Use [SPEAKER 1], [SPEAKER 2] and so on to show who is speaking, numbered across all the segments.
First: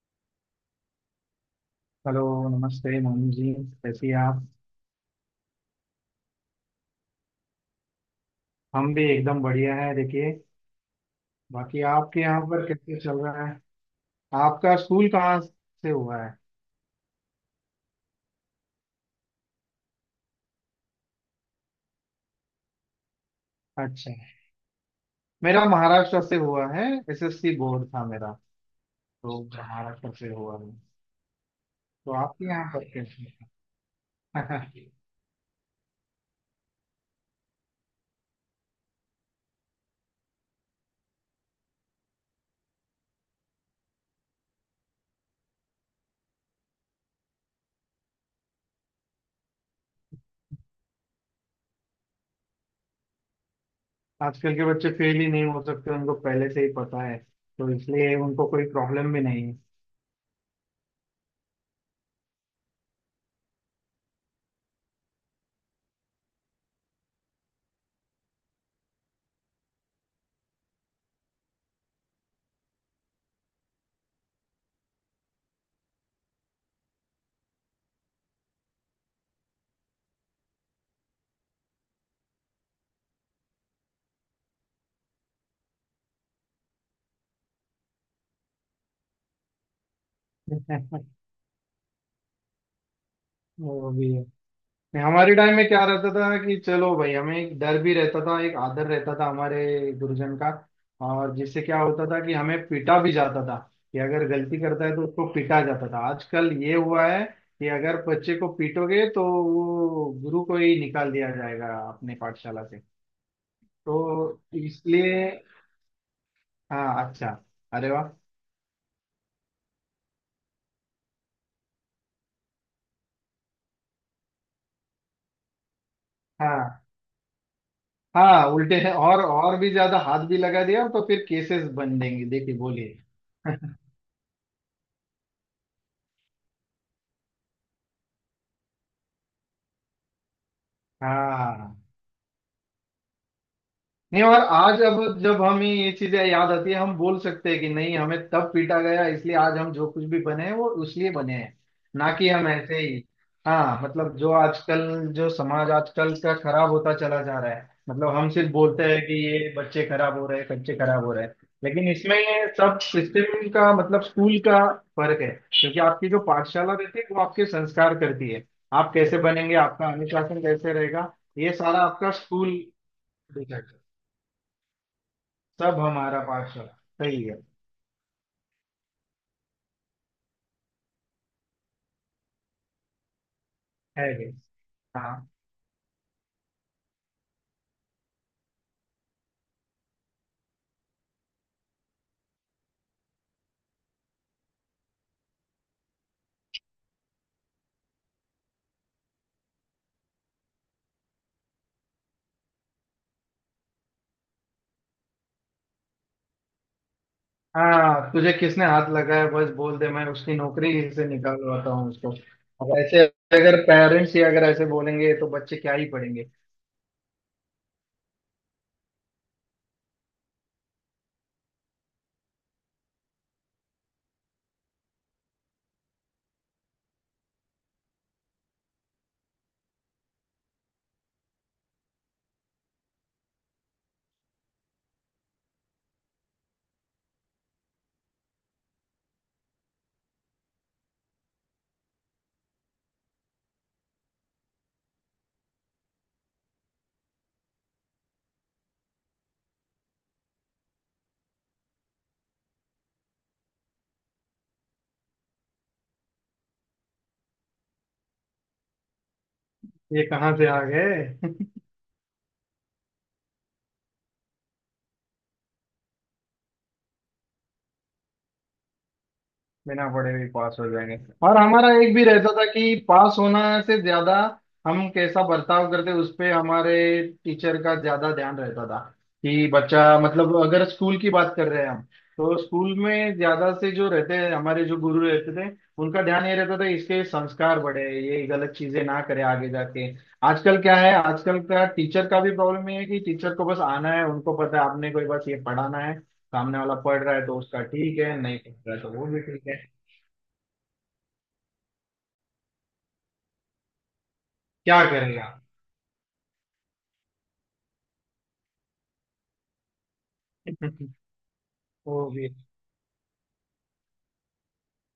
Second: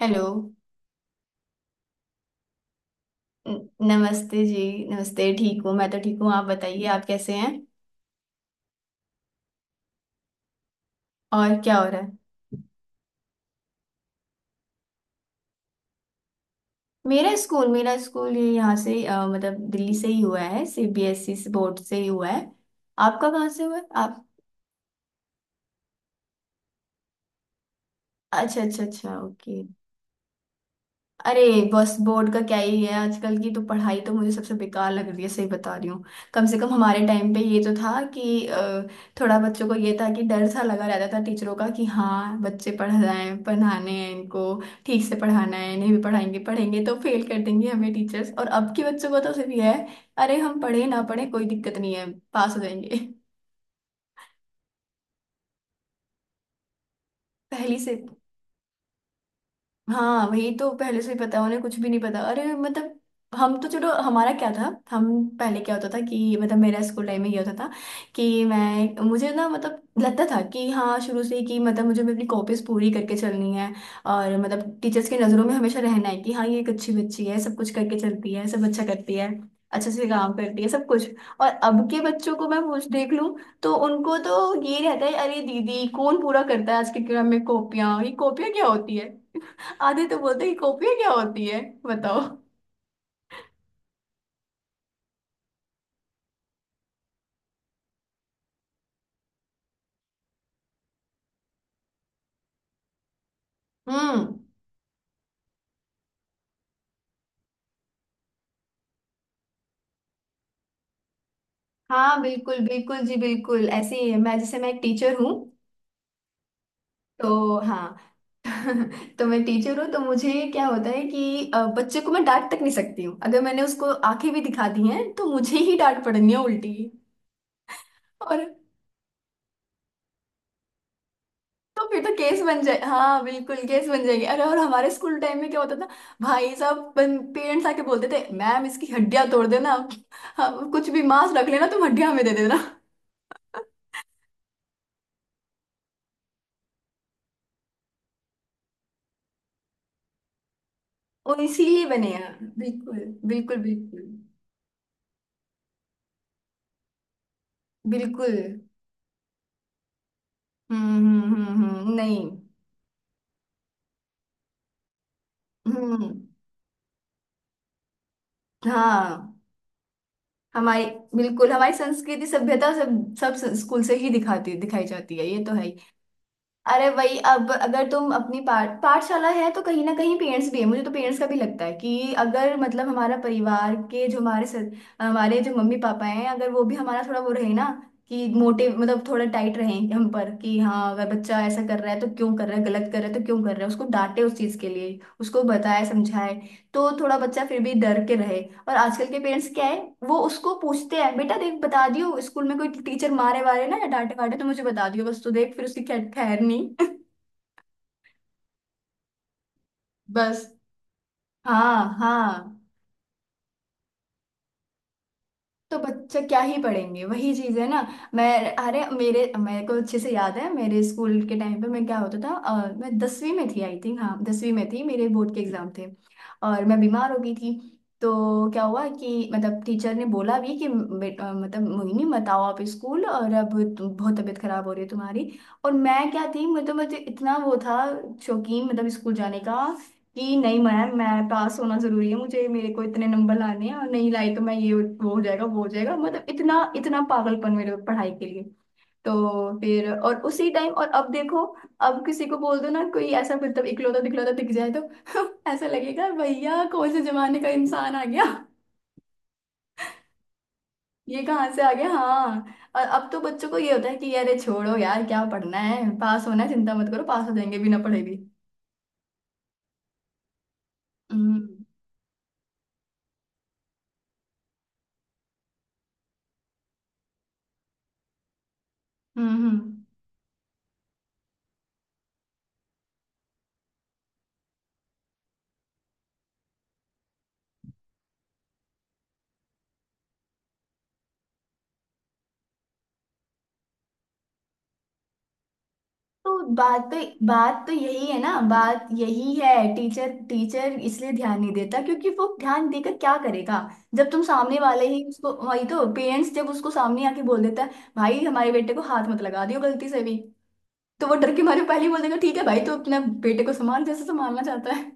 [SPEAKER 1] Hello.
[SPEAKER 2] Hello. नमस्ते मोहन जी,
[SPEAKER 1] न-
[SPEAKER 2] कैसी हैं
[SPEAKER 1] नमस्ते
[SPEAKER 2] आप।
[SPEAKER 1] जी। नमस्ते, ठीक हूँ। मैं तो ठीक हूँ, आप बताइए आप कैसे हैं?
[SPEAKER 2] हम भी एकदम बढ़िया हैं। देखिए,
[SPEAKER 1] और क्या
[SPEAKER 2] बाकी
[SPEAKER 1] हो रहा है?
[SPEAKER 2] आपके यहाँ पर कैसे चल रहा है। आपका स्कूल कहाँ से हुआ है।
[SPEAKER 1] मेरा स्कूल ये यहाँ से मतलब दिल्ली से ही हुआ है, सीबीएसई बोर्ड से ही हुआ है। आपका कहाँ से हुआ है
[SPEAKER 2] अच्छा,
[SPEAKER 1] आप?
[SPEAKER 2] मेरा महाराष्ट्र से हुआ है। एसएससी बोर्ड था मेरा।
[SPEAKER 1] अच्छा अच्छा अच्छा,
[SPEAKER 2] तो
[SPEAKER 1] ओके।
[SPEAKER 2] महाराष्ट्र से हुआ है।
[SPEAKER 1] अरे बस,
[SPEAKER 2] तो
[SPEAKER 1] बोर्ड का
[SPEAKER 2] आपके
[SPEAKER 1] क्या
[SPEAKER 2] यहाँ
[SPEAKER 1] ही
[SPEAKER 2] पर
[SPEAKER 1] है,
[SPEAKER 2] कैसे।
[SPEAKER 1] आजकल की तो पढ़ाई तो मुझे सबसे बेकार लग रही है, सही बता रही हूँ। कम से कम हमारे टाइम पे ये तो था कि थोड़ा बच्चों को ये था कि डर सा लगा रहता था टीचरों का, कि हाँ बच्चे पढ़ रहे हैं, पढ़ाने हैं इनको, ठीक से पढ़ाना है। नहीं भी पढ़ाएंगे पढ़ेंगे तो फेल कर देंगे हमें टीचर्स। और अब के बच्चों का तो सिर्फ ये है, अरे हम पढ़े ना पढ़े कोई दिक्कत नहीं है, पास हो जाएंगे।
[SPEAKER 2] आजकल के बच्चे फेल ही नहीं हो सकते, उनको पहले से ही पता है। तो
[SPEAKER 1] पहली से।
[SPEAKER 2] इसलिए उनको कोई प्रॉब्लम भी नहीं
[SPEAKER 1] हाँ वही तो, पहले से ही पता, उन्हें कुछ भी नहीं पता। अरे मतलब हम तो, चलो हमारा क्या था। हम, पहले क्या होता था कि, मतलब मेरा स्कूल टाइम में ये होता था कि मैं मुझे ना, मतलब लगता था कि हाँ शुरू से ही कि मतलब मुझे अपनी कॉपीज पूरी करके चलनी है, और मतलब टीचर्स की नज़रों में हमेशा रहना है कि हाँ ये एक अच्छी बच्ची है, सब कुछ करके चलती है, सब अच्छा करती है, अच्छे से काम करती है, सब कुछ। और अब के बच्चों को मैं पूछ देख लूँ तो उनको तो ये रहता है, अरे दीदी कौन पूरा करता है आज के क्रम में कॉपियाँ, ये कॉपियाँ क्या होती है। आधे तो बोलते हैं
[SPEAKER 2] है।
[SPEAKER 1] कॉपियाँ क्या होती है बताओ।
[SPEAKER 2] वो भी नहीं। हमारे टाइम में क्या रहता था कि चलो भाई, हमें एक डर भी रहता था, एक आदर रहता था हमारे गुरुजन का। और जिससे क्या होता था कि हमें पीटा भी जाता था। कि अगर
[SPEAKER 1] हम्म।
[SPEAKER 2] गलती करता है तो उसको पीटा जाता था। आजकल ये हुआ है कि अगर बच्चे को पीटोगे तो वो गुरु को ही निकाल दिया जाएगा अपने
[SPEAKER 1] हाँ बिल्कुल
[SPEAKER 2] पाठशाला से।
[SPEAKER 1] बिल्कुल जी, बिल्कुल ऐसे ही है। मैं,
[SPEAKER 2] तो
[SPEAKER 1] जैसे मैं एक टीचर
[SPEAKER 2] इसलिए
[SPEAKER 1] हूँ,
[SPEAKER 2] हाँ, अच्छा।
[SPEAKER 1] तो
[SPEAKER 2] अरे
[SPEAKER 1] हाँ।
[SPEAKER 2] वाह।
[SPEAKER 1] तो मैं टीचर हूँ, तो मुझे क्या होता है कि बच्चे को मैं डांट तक नहीं सकती हूँ, अगर मैंने उसको आंखें भी दिखा दी हैं तो मुझे ही डांट पड़नी है उल्टी।
[SPEAKER 2] हाँ
[SPEAKER 1] और,
[SPEAKER 2] हाँ, उल्टे हैं। और भी ज्यादा हाथ भी लगा दिया तो फिर केसेस
[SPEAKER 1] तो
[SPEAKER 2] बन
[SPEAKER 1] फिर तो
[SPEAKER 2] देंगे।
[SPEAKER 1] केस
[SPEAKER 2] देखिए,
[SPEAKER 1] बन जाए,
[SPEAKER 2] बोलिए।
[SPEAKER 1] हाँ बिल्कुल केस बन जाएगी। अरे और हमारे स्कूल टाइम में क्या होता था, भाई साहब पेरेंट्स आके बोलते थे मैम इसकी हड्डियां तोड़ देना। हाँ, कुछ भी, मांस रख लेना तुम,
[SPEAKER 2] हाँ।
[SPEAKER 1] हड्डियां हमें दे देना।
[SPEAKER 2] नहीं, और आज अब जब हमें ये चीजें याद आती है, हम बोल सकते हैं कि नहीं, हमें तब पीटा गया इसलिए आज हम जो कुछ भी बने हैं वो उसलिए बने
[SPEAKER 1] और
[SPEAKER 2] हैं।
[SPEAKER 1] इसीलिए बने
[SPEAKER 2] ना कि
[SPEAKER 1] हैं,
[SPEAKER 2] हम ऐसे
[SPEAKER 1] बिल्कुल।
[SPEAKER 2] ही।
[SPEAKER 1] बिल्कुल
[SPEAKER 2] हाँ
[SPEAKER 1] बिल्कुल
[SPEAKER 2] मतलब, जो आजकल, जो समाज आजकल का खराब होता चला जा रहा है, मतलब हम
[SPEAKER 1] बिल्कुल।
[SPEAKER 2] सिर्फ बोलते हैं कि ये बच्चे खराब हो रहे हैं, बच्चे खराब हो रहे हैं। लेकिन इसमें
[SPEAKER 1] नहीं।
[SPEAKER 2] सब सिस्टम का मतलब स्कूल का फर्क है। क्योंकि आपकी
[SPEAKER 1] हम्म।
[SPEAKER 2] जो पाठशाला रहती है वो आपके संस्कार करती है। आप कैसे
[SPEAKER 1] हाँ
[SPEAKER 2] बनेंगे, आपका अनुशासन कैसे
[SPEAKER 1] हमारी,
[SPEAKER 2] रहेगा,
[SPEAKER 1] बिल्कुल
[SPEAKER 2] ये
[SPEAKER 1] हमारी
[SPEAKER 2] सारा आपका
[SPEAKER 1] संस्कृति
[SPEAKER 2] स्कूल
[SPEAKER 1] सभ्यता सब, सब
[SPEAKER 2] देखेगा।
[SPEAKER 1] स्कूल से ही दिखाती दिखाई जाती है, ये तो है।
[SPEAKER 2] सब हमारा पार्षद।
[SPEAKER 1] अरे वही,
[SPEAKER 2] सही है
[SPEAKER 1] अब अगर तुम अपनी पाठशाला है तो कहीं ना कहीं पेरेंट्स भी है। मुझे तो पेरेंट्स का भी लगता है कि अगर मतलब हमारा परिवार के
[SPEAKER 2] है
[SPEAKER 1] जो
[SPEAKER 2] ये।
[SPEAKER 1] हमारे
[SPEAKER 2] हाँ।
[SPEAKER 1] हमारे जो मम्मी पापा हैं, अगर वो भी हमारा थोड़ा वो रहे ना, कि मोटे मतलब थोड़ा टाइट रहे हम पर, कि हाँ अगर बच्चा ऐसा कर रहा है तो क्यों कर रहा है, गलत कर रहा है तो क्यों कर रहा है, उसको डांटे उस चीज के लिए, उसको बताए समझाए, तो थोड़ा बच्चा फिर भी डर के रहे। और आजकल के पेरेंट्स क्या है, वो उसको पूछते हैं बेटा देख बता दियो स्कूल में कोई टीचर मारे वारे ना या डांटे वाटे तो मुझे बता दियो, बस तू देख फिर उसकी खैर खैर नहीं।
[SPEAKER 2] हाँ तुझे किसने हाथ लगाया, बस बोल दे, मैं उसकी
[SPEAKER 1] बस।
[SPEAKER 2] नौकरी से निकालवाता
[SPEAKER 1] हाँ
[SPEAKER 2] हूँ उसको।
[SPEAKER 1] हाँ।
[SPEAKER 2] अब ऐसे अगर पेरेंट्स ही अगर ऐसे बोलेंगे तो बच्चे क्या
[SPEAKER 1] तो
[SPEAKER 2] ही
[SPEAKER 1] बच्चे
[SPEAKER 2] पढ़ेंगे।
[SPEAKER 1] क्या ही पढ़ेंगे, वही चीज है ना। मैं, अरे मेरे मेरे को अच्छे से याद है, मेरे स्कूल के टाइम पे मैं, क्या होता था मैं दसवीं में थी आई थिंक, हाँ 10वीं में थी, मेरे बोर्ड के एग्जाम थे और मैं बीमार हो गई थी। तो क्या हुआ कि, मतलब टीचर ने बोला भी कि मतलब मोहिनी मत आओ आप स्कूल, और अब बहुत तबीयत खराब हो रही है तुम्हारी। और मैं क्या थी, मतलब मुझे इतना वो था, शौकीन मतलब स्कूल जाने का, कि नहीं मैम मैं पास होना जरूरी है, मुझे मेरे को इतने नंबर लाने हैं और नहीं लाई तो मैं ये, वो हो जाएगा, वो हो जाएगा, मतलब इतना इतना पागलपन मेरे पढ़ाई के लिए। तो फिर और उसी टाइम, और अब देखो, अब किसी को बोल दो ना कोई ऐसा मतलब इकलौता दिखलौता दिख जाए तो ऐसा लगेगा भैया कौन से जमाने का इंसान आ गया,
[SPEAKER 2] ये कहाँ से आ
[SPEAKER 1] ये
[SPEAKER 2] गए।
[SPEAKER 1] कहाँ से आ गया, हाँ। और अब तो बच्चों को ये होता है कि अरे छोड़ो यार क्या पढ़ना है, पास होना है, चिंता मत करो पास हो जाएंगे बिना पढ़े भी।
[SPEAKER 2] बिना पढ़े भी पास हो जाएंगे। और
[SPEAKER 1] हम्म
[SPEAKER 2] हमारा एक भी रहता था कि पास होना से ज्यादा हम कैसा बर्ताव करते, उस पे हमारे टीचर का ज्यादा ध्यान रहता था।
[SPEAKER 1] हम्म
[SPEAKER 2] कि
[SPEAKER 1] हम्म।
[SPEAKER 2] बच्चा मतलब अगर स्कूल की बात कर रहे हैं हम, तो स्कूल में ज्यादा से जो रहते हैं, हमारे जो गुरु रहते थे, उनका ध्यान ये रहता था इसके संस्कार बढ़े, ये गलत चीजें ना करे आगे जाके। आजकल क्या है, आजकल का टीचर का भी प्रॉब्लम ये है कि टीचर को बस आना है, उनको पता है आपने कोई बस ये पढ़ाना है,
[SPEAKER 1] तो
[SPEAKER 2] सामने वाला
[SPEAKER 1] बात,
[SPEAKER 2] पढ़ रहा है तो उसका ठीक
[SPEAKER 1] यही
[SPEAKER 2] है,
[SPEAKER 1] है ना,
[SPEAKER 2] नहीं पढ़ रहा है
[SPEAKER 1] बात
[SPEAKER 2] तो वो भी
[SPEAKER 1] यही
[SPEAKER 2] ठीक
[SPEAKER 1] है,
[SPEAKER 2] है।
[SPEAKER 1] टीचर टीचर इसलिए ध्यान नहीं देता क्योंकि वो ध्यान देकर क्या करेगा। जब तुम सामने
[SPEAKER 2] क्या
[SPEAKER 1] वाले ही
[SPEAKER 2] करेगा।
[SPEAKER 1] उसको, वही तो पेरेंट्स जब उसको सामने आके बोल देता है भाई हमारे बेटे को हाथ मत लगा दियो गलती से भी, तो वो डर के मारे पहले ही बोल
[SPEAKER 2] वो
[SPEAKER 1] देगा
[SPEAKER 2] भी।
[SPEAKER 1] ठीक है भाई तो अपने बेटे को संभाल, जैसे संभालना चाहता है।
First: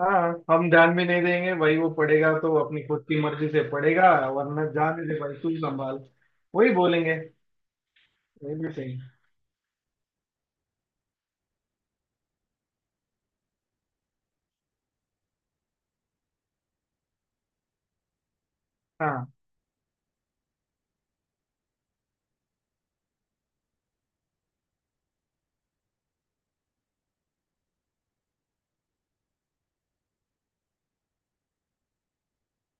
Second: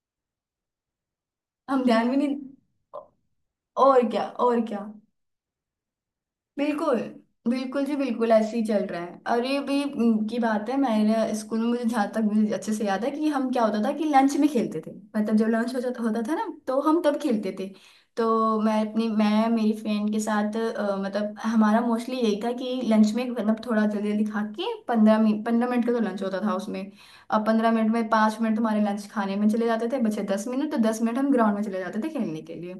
[SPEAKER 2] हाँ हम ध्यान भी नहीं देंगे भाई,
[SPEAKER 1] हम
[SPEAKER 2] वो
[SPEAKER 1] ध्यान भी
[SPEAKER 2] पढ़ेगा
[SPEAKER 1] नहीं।
[SPEAKER 2] तो अपनी खुद की मर्जी से
[SPEAKER 1] और
[SPEAKER 2] पढ़ेगा।
[SPEAKER 1] क्या, और
[SPEAKER 2] वरना
[SPEAKER 1] क्या।
[SPEAKER 2] जाने दे भाई, तू संभाल। वही
[SPEAKER 1] बिल्कुल
[SPEAKER 2] बोलेंगे।
[SPEAKER 1] बिल्कुल जी, बिल्कुल
[SPEAKER 2] वही
[SPEAKER 1] ऐसे ही
[SPEAKER 2] भी
[SPEAKER 1] चल
[SPEAKER 2] सही।
[SPEAKER 1] रहा है। अरे भी की बात है, मैंने स्कूल में, मुझे जहाँ तक मुझे अच्छे से याद है कि हम, क्या होता था कि लंच में खेलते थे। मतलब जब लंच हो जाता होता था ना तो हम तब खेलते थे। तो मैं अपनी,
[SPEAKER 2] हाँ
[SPEAKER 1] मैं मेरी फ्रेंड के साथ मतलब हमारा मोस्टली यही था कि लंच में मतलब थोड़ा जल्दी जल्दी खा के, 15 मिनट, 15 मिनट का तो लंच होता था उसमें। अब 15 मिनट में 5 मिनट हमारे लंच खाने में चले जाते थे, बचे 10 मिनट, तो 10 मिनट हम ग्राउंड में चले जाते थे खेलने के लिए।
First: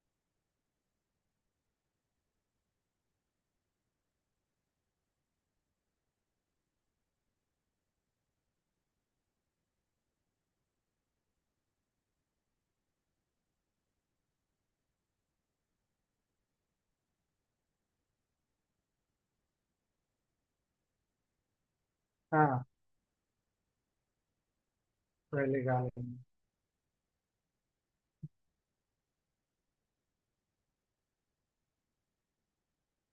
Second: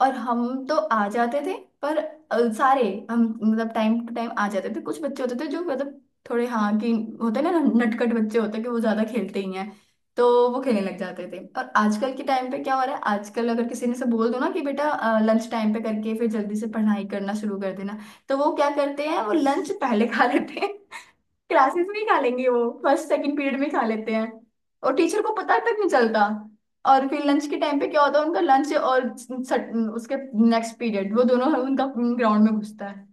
[SPEAKER 1] और हम तो आ जाते थे, पर सारे, हम मतलब टाइम टू टाइम आ जाते थे, कुछ बच्चे होते थे जो मतलब थोड़े, हाँ कि, होते ना नटखट बच्चे होते हैं कि वो ज्यादा खेलते ही हैं, तो वो खेलने लग जाते थे। और आजकल के टाइम पे क्या हो रहा है, आजकल अगर किसी ने से बोल दो ना कि बेटा लंच टाइम पे करके फिर जल्दी से पढ़ाई करना शुरू कर देना, तो वो क्या करते हैं वो लंच पहले खा लेते हैं, क्लासेस में ही खा लेंगे, वो
[SPEAKER 2] हाँ।
[SPEAKER 1] फर्स्ट सेकंड पीरियड में खा लेते हैं और टीचर को पता
[SPEAKER 2] पहले
[SPEAKER 1] तक
[SPEAKER 2] का।
[SPEAKER 1] नहीं चलता। और फिर लंच के टाइम पे क्या होता है, उनका लंच और उसके नेक्स्ट पीरियड वो दोनों उनका ग्राउंड में घुसता है।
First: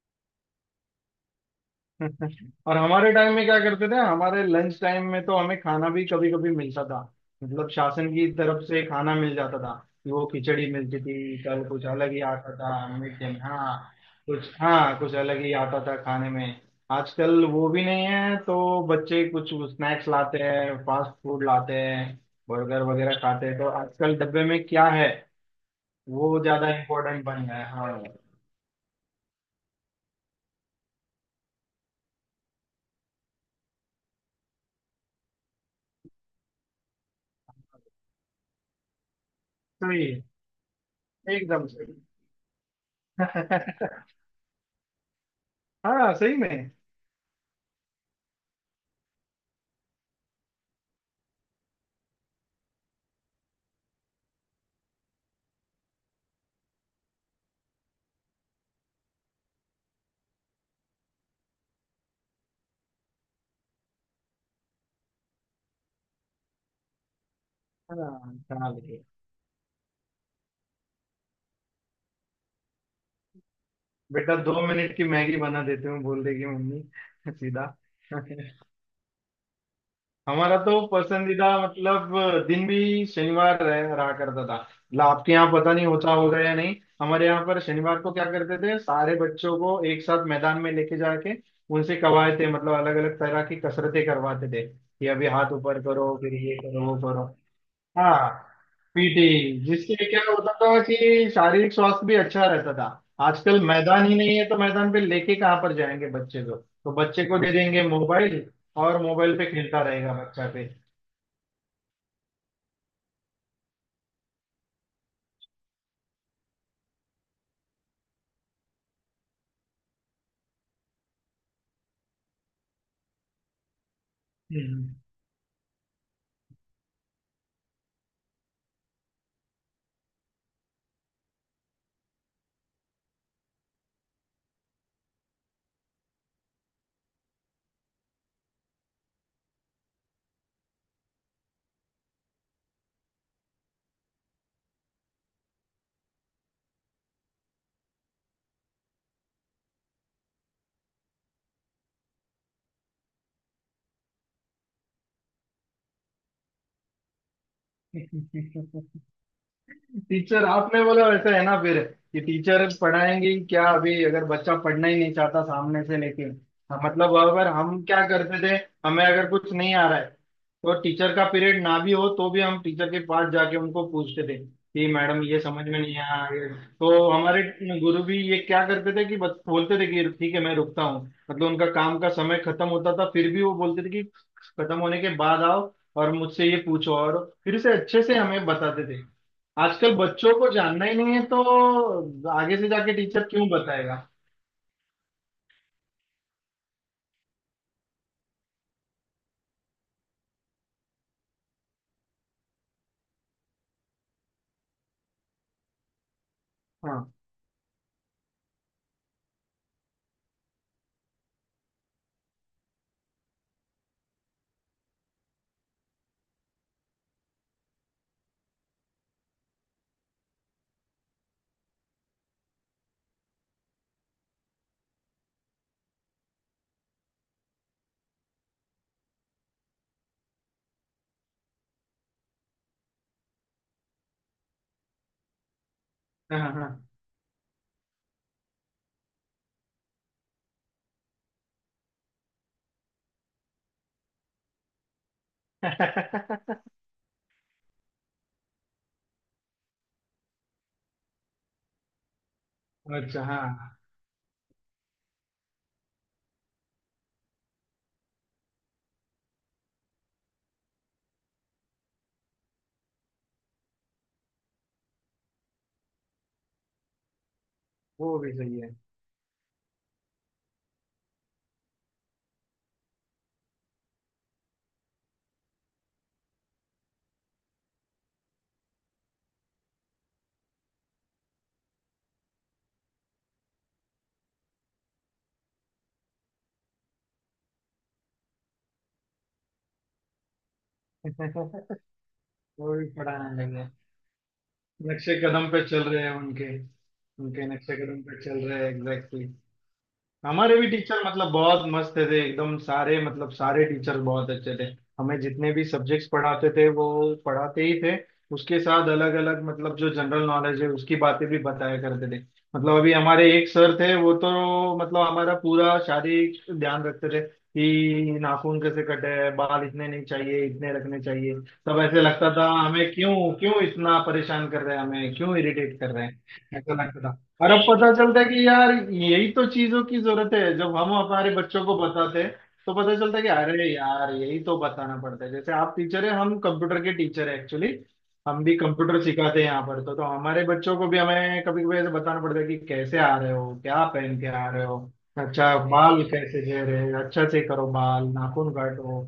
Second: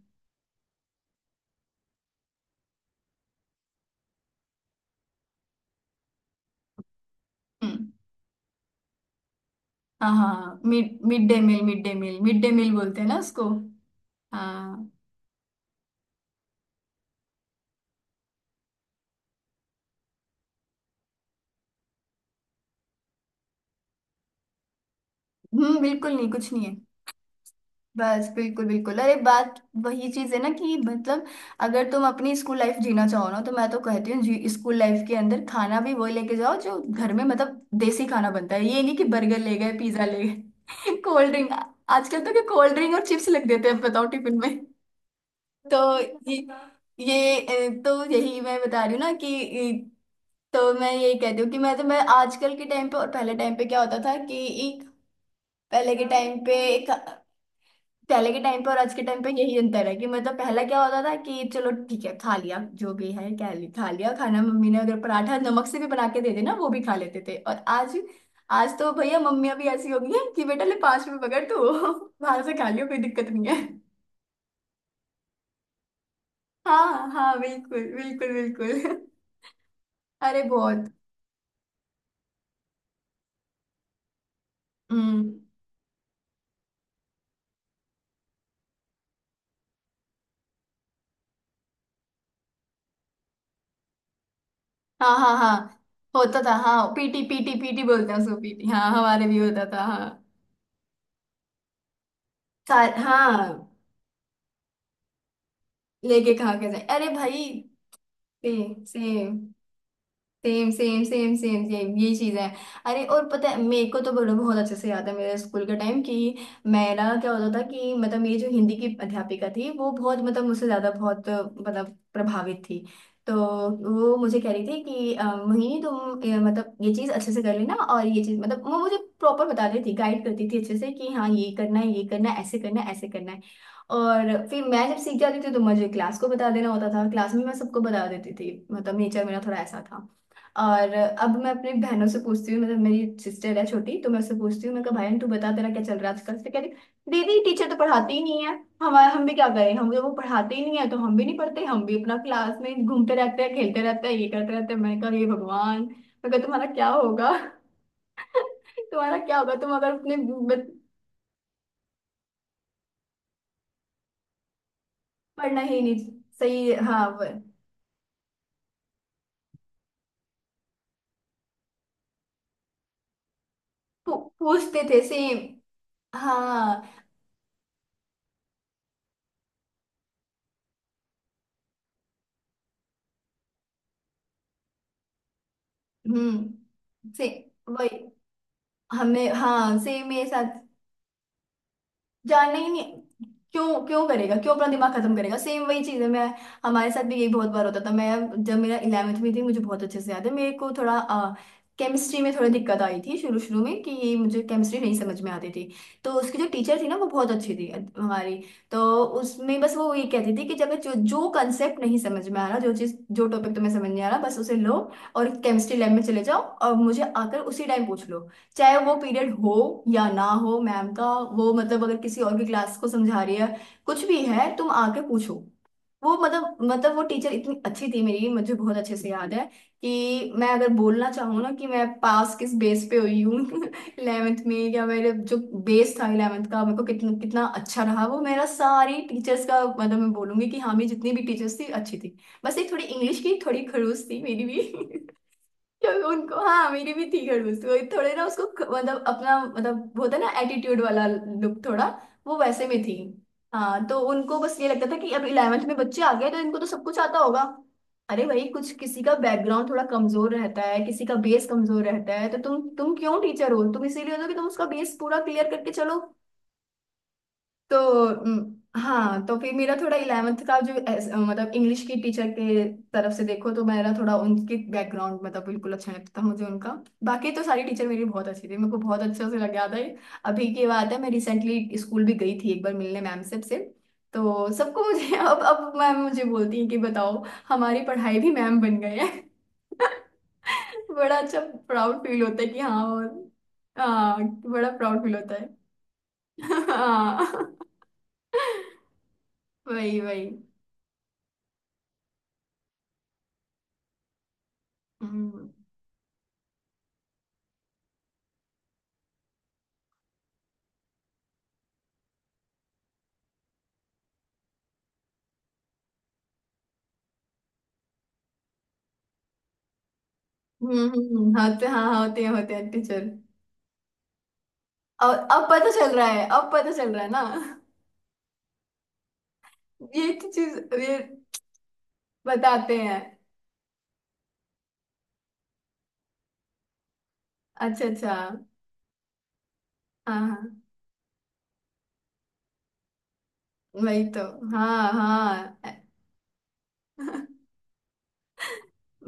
[SPEAKER 2] और हमारे टाइम में क्या करते थे, हमारे लंच टाइम में तो हमें खाना भी कभी कभी मिलता था। मतलब
[SPEAKER 1] हम्म,
[SPEAKER 2] शासन की तरफ से खाना मिल जाता था।
[SPEAKER 1] हाँ
[SPEAKER 2] वो
[SPEAKER 1] हाँ,
[SPEAKER 2] खिचड़ी
[SPEAKER 1] मिड
[SPEAKER 2] मिलती
[SPEAKER 1] मिड
[SPEAKER 2] थी,
[SPEAKER 1] डे मील,
[SPEAKER 2] कल
[SPEAKER 1] मिड
[SPEAKER 2] कुछ
[SPEAKER 1] डे
[SPEAKER 2] अलग
[SPEAKER 1] मील,
[SPEAKER 2] ही
[SPEAKER 1] मिड डे
[SPEAKER 2] आता
[SPEAKER 1] मील
[SPEAKER 2] था
[SPEAKER 1] बोलते हैं ना
[SPEAKER 2] मीठे में।
[SPEAKER 1] उसको।
[SPEAKER 2] हाँ कुछ,
[SPEAKER 1] हाँ।
[SPEAKER 2] हाँ कुछ अलग ही आता था खाने में। आजकल वो भी नहीं है तो बच्चे कुछ स्नैक्स लाते हैं, फास्ट फूड लाते हैं, बर्गर वगैरह खाते हैं। तो आजकल डब्बे में क्या है,
[SPEAKER 1] हम्म। बिल्कुल, नहीं
[SPEAKER 2] वो
[SPEAKER 1] कुछ नहीं
[SPEAKER 2] ज्यादा
[SPEAKER 1] है।
[SPEAKER 2] इम्पोर्टेंट बन गया है। हाँ
[SPEAKER 1] बस बिल्कुल बिल्कुल, अरे बात वही चीज है ना, कि मतलब अगर तुम अपनी स्कूल लाइफ जीना चाहो ना तो मैं तो कहती हूँ जी स्कूल लाइफ के अंदर खाना भी वही लेके जाओ जो घर में मतलब देसी खाना बनता है। ये नहीं कि बर्गर ले गए पिज्जा
[SPEAKER 2] सही है,
[SPEAKER 1] ले गए कोल्ड ड्रिंक।
[SPEAKER 2] एकदम सही।
[SPEAKER 1] आजकल तो क्या कोल्ड ड्रिंक और चिप्स लग देते हैं बताओ टिफिन में। तो
[SPEAKER 2] हाँ सही
[SPEAKER 1] ये,
[SPEAKER 2] में।
[SPEAKER 1] तो यही मैं बता रही हूँ ना कि अ, तो मैं यही कहती हूँ कि, मैं तो, मैं आजकल के टाइम पे और पहले टाइम पे, क्या होता था कि पहले के टाइम पे एक पहले के टाइम पे और आज के टाइम पे यही अंतर है कि मतलब पहला क्या होता था कि चलो ठीक है खा लिया जो भी है, खा लिया खाना, मम्मी ने अगर पराठा नमक से भी बना के दे देना वो भी खा लेते थे। और आज,
[SPEAKER 2] हाँ कहाँ
[SPEAKER 1] आज तो
[SPEAKER 2] भी।
[SPEAKER 1] भैया मम्मियां भी ऐसी हो गई हैं कि बेटा ले 5 रुपए पकड़ तू बाहर से खा लियो कोई दिक्कत नहीं है।
[SPEAKER 2] बेटा दो मिनट की मैगी बना देते हूँ बोल देगी मम्मी।
[SPEAKER 1] हाँ हाँ,
[SPEAKER 2] सीधा।
[SPEAKER 1] बिल्कुल बिल्कुल बिल्कुल। अरे
[SPEAKER 2] हमारा तो
[SPEAKER 1] बहुत।
[SPEAKER 2] पसंदीदा मतलब दिन भी शनिवार रह रहा करता था। मतलब
[SPEAKER 1] हम्म।
[SPEAKER 2] आपके यहाँ पता नहीं होता होगा या नहीं। हमारे यहाँ पर शनिवार को क्या करते थे, सारे बच्चों को एक साथ मैदान में लेके जाके उनसे कवायते मतलब अलग अलग तरह की कसरतें करवाते थे। कि
[SPEAKER 1] हाँ
[SPEAKER 2] अभी
[SPEAKER 1] हाँ
[SPEAKER 2] हाथ
[SPEAKER 1] हाँ,
[SPEAKER 2] ऊपर करो, फिर
[SPEAKER 1] होता था
[SPEAKER 2] ये करो
[SPEAKER 1] हाँ,
[SPEAKER 2] वो
[SPEAKER 1] पीटी
[SPEAKER 2] करो।
[SPEAKER 1] पीटी पीटी बोलते हैं
[SPEAKER 2] हाँ
[SPEAKER 1] उसको, पीटी, हाँ
[SPEAKER 2] पीटी।
[SPEAKER 1] हमारे भी होता था
[SPEAKER 2] जिससे
[SPEAKER 1] हाँ।
[SPEAKER 2] क्या होता था कि शारीरिक स्वास्थ्य भी अच्छा रहता था।
[SPEAKER 1] सार हाँ,
[SPEAKER 2] आजकल मैदान ही नहीं है तो मैदान पे लेके कहाँ पर जाएंगे
[SPEAKER 1] लेके
[SPEAKER 2] बच्चे
[SPEAKER 1] खा
[SPEAKER 2] को।
[SPEAKER 1] के जाए,
[SPEAKER 2] तो
[SPEAKER 1] अरे
[SPEAKER 2] बच्चे को
[SPEAKER 1] भाई।
[SPEAKER 2] दे देंगे मोबाइल,
[SPEAKER 1] सेम
[SPEAKER 2] और
[SPEAKER 1] सेम।
[SPEAKER 2] मोबाइल पे खेलता रहेगा बच्चा पे।
[SPEAKER 1] Same same same same same, ये चीजें हैं। अरे और पता है, मेरे को तो बोलो बहुत अच्छे से याद है मेरे स्कूल का टाइम, कि मेरा क्या होता था कि मतलब मेरी जो हिंदी की अध्यापिका थी वो बहुत मतलब मुझसे ज्यादा बहुत मतलब प्रभावित थी। तो वो मुझे कह रही थी
[SPEAKER 2] हम्म।
[SPEAKER 1] कि मोहिनी तुम मतलब ये चीज अच्छे से कर लेना और ये चीज, मतलब वो मुझे प्रॉपर बता रही थी, गाइड करती थी अच्छे से, कि हाँ ये करना है, ये करना है, ऐसे करना है, ऐसे करना है। और फिर मैं जब सीख जाती थी तो मुझे क्लास को बता देना होता था, क्लास में मैं सबको बता देती थी, मतलब नेचर मेरा थोड़ा ऐसा था। और अब मैं अपनी बहनों से पूछती हूँ, मतलब मेरी सिस्टर है छोटी, तो मैं उससे पूछती हूँ, मैं कहा बहन तू बता तेरा क्या चल रहा है आजकल, तो कह रही दीदी टीचर तो पढ़ाते ही नहीं है, हमारे हम भी क्या करें, हम वो पढ़ाते ही नहीं है तो हम भी नहीं पढ़ते, हम भी अपना क्लास में घूमते रहते हैं खेलते रहते हैं ये करते रहते हैं। मैंने कहा ये भगवान, मैं कहा तुम्हारा क्या होगा, तुम्हारा क्या होगा, तुम अगर अपने
[SPEAKER 2] टीचर आपने बोला वैसे है ना फिर। कि टीचर पढ़ाएंगे ही क्या, अभी अगर बच्चा पढ़ना ही नहीं चाहता
[SPEAKER 1] पढ़ना ही
[SPEAKER 2] सामने
[SPEAKER 1] नहीं,
[SPEAKER 2] से। लेकिन
[SPEAKER 1] सही
[SPEAKER 2] हाँ,
[SPEAKER 1] हाँ
[SPEAKER 2] मतलब अगर हम क्या करते थे, हमें अगर कुछ नहीं आ रहा है तो टीचर का पीरियड ना भी हो तो भी हम टीचर के पास जाके उनको पूछते थे
[SPEAKER 1] पूछते
[SPEAKER 2] कि
[SPEAKER 1] थे
[SPEAKER 2] मैडम ये
[SPEAKER 1] सेम।
[SPEAKER 2] समझ में नहीं आया, ये-
[SPEAKER 1] हाँ।
[SPEAKER 2] तो हमारे गुरु भी ये क्या करते थे कि बस बोलते थे कि ठीक है, मैं रुकता हूँ। मतलब उनका काम का समय खत्म होता था, फिर भी वो बोलते थे कि खत्म होने के बाद आओ और मुझसे ये पूछो, और
[SPEAKER 1] से
[SPEAKER 2] फिर से
[SPEAKER 1] वही।
[SPEAKER 2] अच्छे से हमें बताते थे।
[SPEAKER 1] हमें हाँ
[SPEAKER 2] आजकल
[SPEAKER 1] सेम मेरे
[SPEAKER 2] बच्चों को
[SPEAKER 1] साथ।
[SPEAKER 2] जानना ही नहीं है तो
[SPEAKER 1] जानना
[SPEAKER 2] आगे
[SPEAKER 1] ही
[SPEAKER 2] से
[SPEAKER 1] नहीं।
[SPEAKER 2] जाके टीचर क्यों
[SPEAKER 1] क्यों
[SPEAKER 2] बताएगा।
[SPEAKER 1] क्यों करेगा क्यों अपना दिमाग खत्म करेगा। सेम वही चीज है। मैं हमारे साथ भी यही बहुत बार होता था। मैं जब मेरा इलेवेंथ में थी मुझे बहुत अच्छे से याद है। मेरे को थोड़ा केमिस्ट्री में थोड़ी दिक्कत आई थी शुरू शुरू में कि ये मुझे केमिस्ट्री नहीं समझ में आती थी। तो उसकी जो टीचर थी ना वो
[SPEAKER 2] हाँ
[SPEAKER 1] बहुत अच्छी थी हमारी। तो उसमें बस वो ये कहती थी कि जब जो जो कंसेप्ट नहीं समझ में आ रहा जो चीज जो टॉपिक तुम्हें समझ नहीं आ रहा बस उसे लो और केमिस्ट्री लैब में चले जाओ और मुझे आकर उसी टाइम पूछ लो। चाहे वो पीरियड हो या ना हो मैम का। वो मतलब अगर किसी और की क्लास को समझा रही है कुछ भी है तुम आके पूछो। वो मतलब वो टीचर इतनी अच्छी थी मेरी मुझे बहुत अच्छे से याद है कि मैं अगर बोलना चाहूँ ना कि मैं पास किस बेस पे हुई हूँ इलेवेंथ में या मेरे जो बेस था
[SPEAKER 2] हाँ
[SPEAKER 1] इलेवेंथ का मेरे को
[SPEAKER 2] हाँ।
[SPEAKER 1] कितना कितना अच्छा रहा वो मेरा सारी टीचर्स का मतलब मैं बोलूंगी कि हाँ मेरी जितनी भी टीचर्स थी अच्छी थी। बस एक थोड़ी इंग्लिश की थोड़ी खड़ूस थी मेरी भी क्योंकि उनको हाँ मेरी भी थी खड़ूस वही थोड़े ना उसको मतलब अपना मतलब वो होता है ना एटीट्यूड वाला लुक थोड़ा। वो वैसे में थी।
[SPEAKER 2] अच्छा हाँ।
[SPEAKER 1] हाँ तो उनको बस ये लगता था कि अब इलेवेंथ में बच्चे आ गए तो इनको तो सब कुछ आता होगा। अरे भाई कुछ किसी का बैकग्राउंड थोड़ा कमजोर रहता है किसी का बेस कमजोर रहता है तो तुम क्यों टीचर हो तुम इसीलिए हो ना कि तुम उसका बेस पूरा क्लियर करके चलो। तो
[SPEAKER 2] वो भी सही है।
[SPEAKER 1] हाँ। तो फिर मेरा थोड़ा इलेवेंथ का जो मतलब इंग्लिश की टीचर के तरफ से देखो तो मेरा थोड़ा उनके बैकग्राउंड मतलब बिल्कुल अच्छा नहीं लगता था मुझे उनका। बाकी तो सारी टीचर मेरी बहुत अच्छी थी मेरे को बहुत अच्छा से लग गया था ये। अभी की बात है मैं रिसेंटली स्कूल भी गई थी एक बार मिलने मैम से। तो सबको मुझे अब मैम मुझे बोलती है कि बताओ हमारी पढ़ाई भी मैम बन गए हैं बड़ा अच्छा प्राउड फील होता है कि
[SPEAKER 2] वो
[SPEAKER 1] हाँ।
[SPEAKER 2] भी
[SPEAKER 1] और
[SPEAKER 2] पढ़ाने लगे।
[SPEAKER 1] हाँ। बड़ा प्राउड फील
[SPEAKER 2] नक्शे
[SPEAKER 1] होता
[SPEAKER 2] कदम
[SPEAKER 1] है
[SPEAKER 2] पे चल रहे हैं उनके। उनके
[SPEAKER 1] हाँ
[SPEAKER 2] नक्शे कदम पे चल रहे हैं, एग्जैक्टली।
[SPEAKER 1] वही वही।
[SPEAKER 2] हमारे भी टीचर मतलब बहुत मस्त थे एकदम, सारे मतलब सारे टीचर बहुत अच्छे थे। हमें
[SPEAKER 1] हम्म
[SPEAKER 2] जितने भी सब्जेक्ट्स पढ़ाते थे वो पढ़ाते ही थे। उसके साथ अलग अलग मतलब जो जनरल नॉलेज है उसकी बातें भी बताया करते थे। मतलब अभी हमारे एक सर थे वो तो मतलब हमारा पूरा शारीरिक ध्यान रखते थे। कि नाखून कैसे कटे हैं, बाल इतने नहीं चाहिए, इतने रखने चाहिए।
[SPEAKER 1] होते
[SPEAKER 2] तब
[SPEAKER 1] हाँ
[SPEAKER 2] ऐसे लगता था
[SPEAKER 1] होते हैं
[SPEAKER 2] हमें
[SPEAKER 1] टीचर।
[SPEAKER 2] क्यों, क्यों इतना परेशान कर रहे हैं, हमें
[SPEAKER 1] और
[SPEAKER 2] क्यों
[SPEAKER 1] अब पता
[SPEAKER 2] इरिटेट कर
[SPEAKER 1] चल
[SPEAKER 2] रहे
[SPEAKER 1] रहा है अब
[SPEAKER 2] हैं,
[SPEAKER 1] पता
[SPEAKER 2] ऐसा
[SPEAKER 1] चल
[SPEAKER 2] लगता
[SPEAKER 1] रहा है
[SPEAKER 2] था।
[SPEAKER 1] ना
[SPEAKER 2] और अब पता चलता है कि यार यही तो चीजों की
[SPEAKER 1] ये तो
[SPEAKER 2] जरूरत है।
[SPEAKER 1] चीज
[SPEAKER 2] जब हम
[SPEAKER 1] ये
[SPEAKER 2] हमारे बच्चों को बताते हैं
[SPEAKER 1] बताते
[SPEAKER 2] तो पता
[SPEAKER 1] हैं।
[SPEAKER 2] चलता है कि अरे यार, यही तो बताना पड़ता है। जैसे आप टीचर है, हम कंप्यूटर के टीचर है एक्चुअली।
[SPEAKER 1] अच्छा अच्छा।
[SPEAKER 2] हम भी कंप्यूटर सिखाते हैं यहाँ पर। तो
[SPEAKER 1] हाँ
[SPEAKER 2] हमारे
[SPEAKER 1] हाँ
[SPEAKER 2] बच्चों को भी हमें कभी कभी ऐसे बताना पड़ता है कि कैसे आ रहे हो, क्या
[SPEAKER 1] वही
[SPEAKER 2] पहन
[SPEAKER 1] तो।
[SPEAKER 2] के आ रहे हो,
[SPEAKER 1] हाँ
[SPEAKER 2] अच्छा
[SPEAKER 1] हाँ
[SPEAKER 2] बाल कैसे घेर रहे हो, अच्छा से करो, बाल नाखून काटो।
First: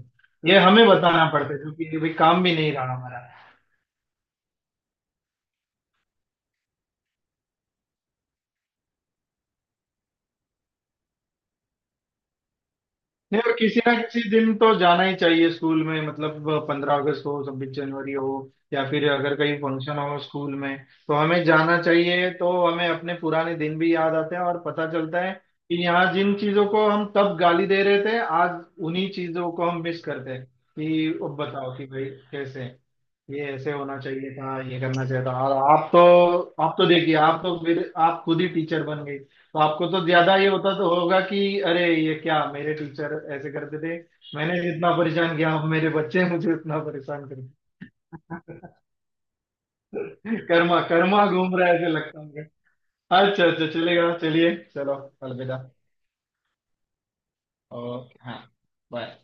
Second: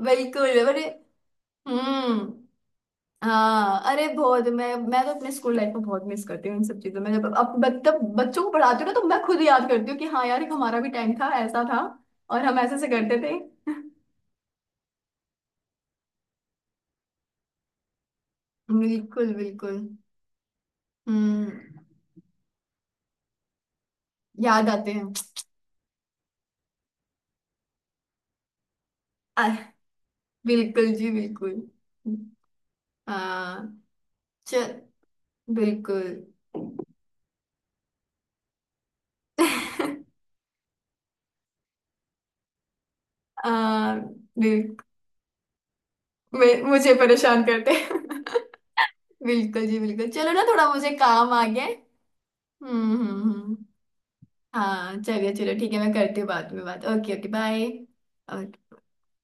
[SPEAKER 2] ये
[SPEAKER 1] बिल्कुल अरे।
[SPEAKER 2] हमें बताना पड़ता है क्योंकि ये भी
[SPEAKER 1] हम्म।
[SPEAKER 2] काम भी नहीं रहा हमारा।
[SPEAKER 1] हाँ अरे बहुत मैं तो अपने स्कूल लाइफ को बहुत मिस करती हूँ इन सब चीजों में जब अब मतलब बच्चों को पढ़ाती हूँ ना तो मैं खुद याद करती हूँ कि हाँ यार एक हमारा भी टाइम था ऐसा था और हम ऐसे से करते थे
[SPEAKER 2] नहीं और किसी ना किसी दिन तो जाना ही चाहिए स्कूल में, मतलब 15 अगस्त हो, 26 जनवरी हो, या फिर
[SPEAKER 1] बिल्कुल
[SPEAKER 2] अगर कहीं
[SPEAKER 1] बिल्कुल।
[SPEAKER 2] फंक्शन हो स्कूल में तो हमें
[SPEAKER 1] हम्म।
[SPEAKER 2] जाना चाहिए। तो हमें अपने पुराने दिन भी याद आते हैं और
[SPEAKER 1] याद
[SPEAKER 2] पता
[SPEAKER 1] आते हैं।
[SPEAKER 2] चलता है कि यहाँ जिन चीजों को हम तब गाली दे रहे थे आज उन्हीं
[SPEAKER 1] आ,
[SPEAKER 2] चीजों को हम मिस करते हैं।
[SPEAKER 1] बिल्कुल जी
[SPEAKER 2] कि अब
[SPEAKER 1] बिल्कुल।
[SPEAKER 2] बताओ कि भाई कैसे, ये
[SPEAKER 1] आ,
[SPEAKER 2] ऐसे होना चाहिए था,
[SPEAKER 1] चल
[SPEAKER 2] ये करना चाहिए था। और आप
[SPEAKER 1] बिल्कुल
[SPEAKER 2] तो, आप तो देखिए, आप तो मेरे, आप खुद ही टीचर बन गई तो आपको तो ज्यादा ये होता तो होगा कि अरे ये क्या, मेरे टीचर ऐसे करते
[SPEAKER 1] आ,
[SPEAKER 2] थे। मैंने
[SPEAKER 1] बिल्कुल
[SPEAKER 2] जितना परेशान किया अब मेरे बच्चे मुझे उतना
[SPEAKER 1] मुझे
[SPEAKER 2] परेशान
[SPEAKER 1] परेशान
[SPEAKER 2] करते।
[SPEAKER 1] करते हैं। बिल्कुल जी बिल्कुल। चलो ना थोड़ा
[SPEAKER 2] कर्मा
[SPEAKER 1] मुझे
[SPEAKER 2] कर्मा
[SPEAKER 1] काम आ
[SPEAKER 2] घूम
[SPEAKER 1] गया
[SPEAKER 2] रहा
[SPEAKER 1] है।
[SPEAKER 2] है ऐसे लगता है मुझे। अच्छा
[SPEAKER 1] हम्म।
[SPEAKER 2] अच्छा, चलेगा, चलिए, चलो।
[SPEAKER 1] हाँ चलिए चलो
[SPEAKER 2] अलविदा।
[SPEAKER 1] ठीक है मैं करती हूँ बाद में बात। ओके ओके
[SPEAKER 2] ओके हाँ।
[SPEAKER 1] बाय।
[SPEAKER 2] बाय।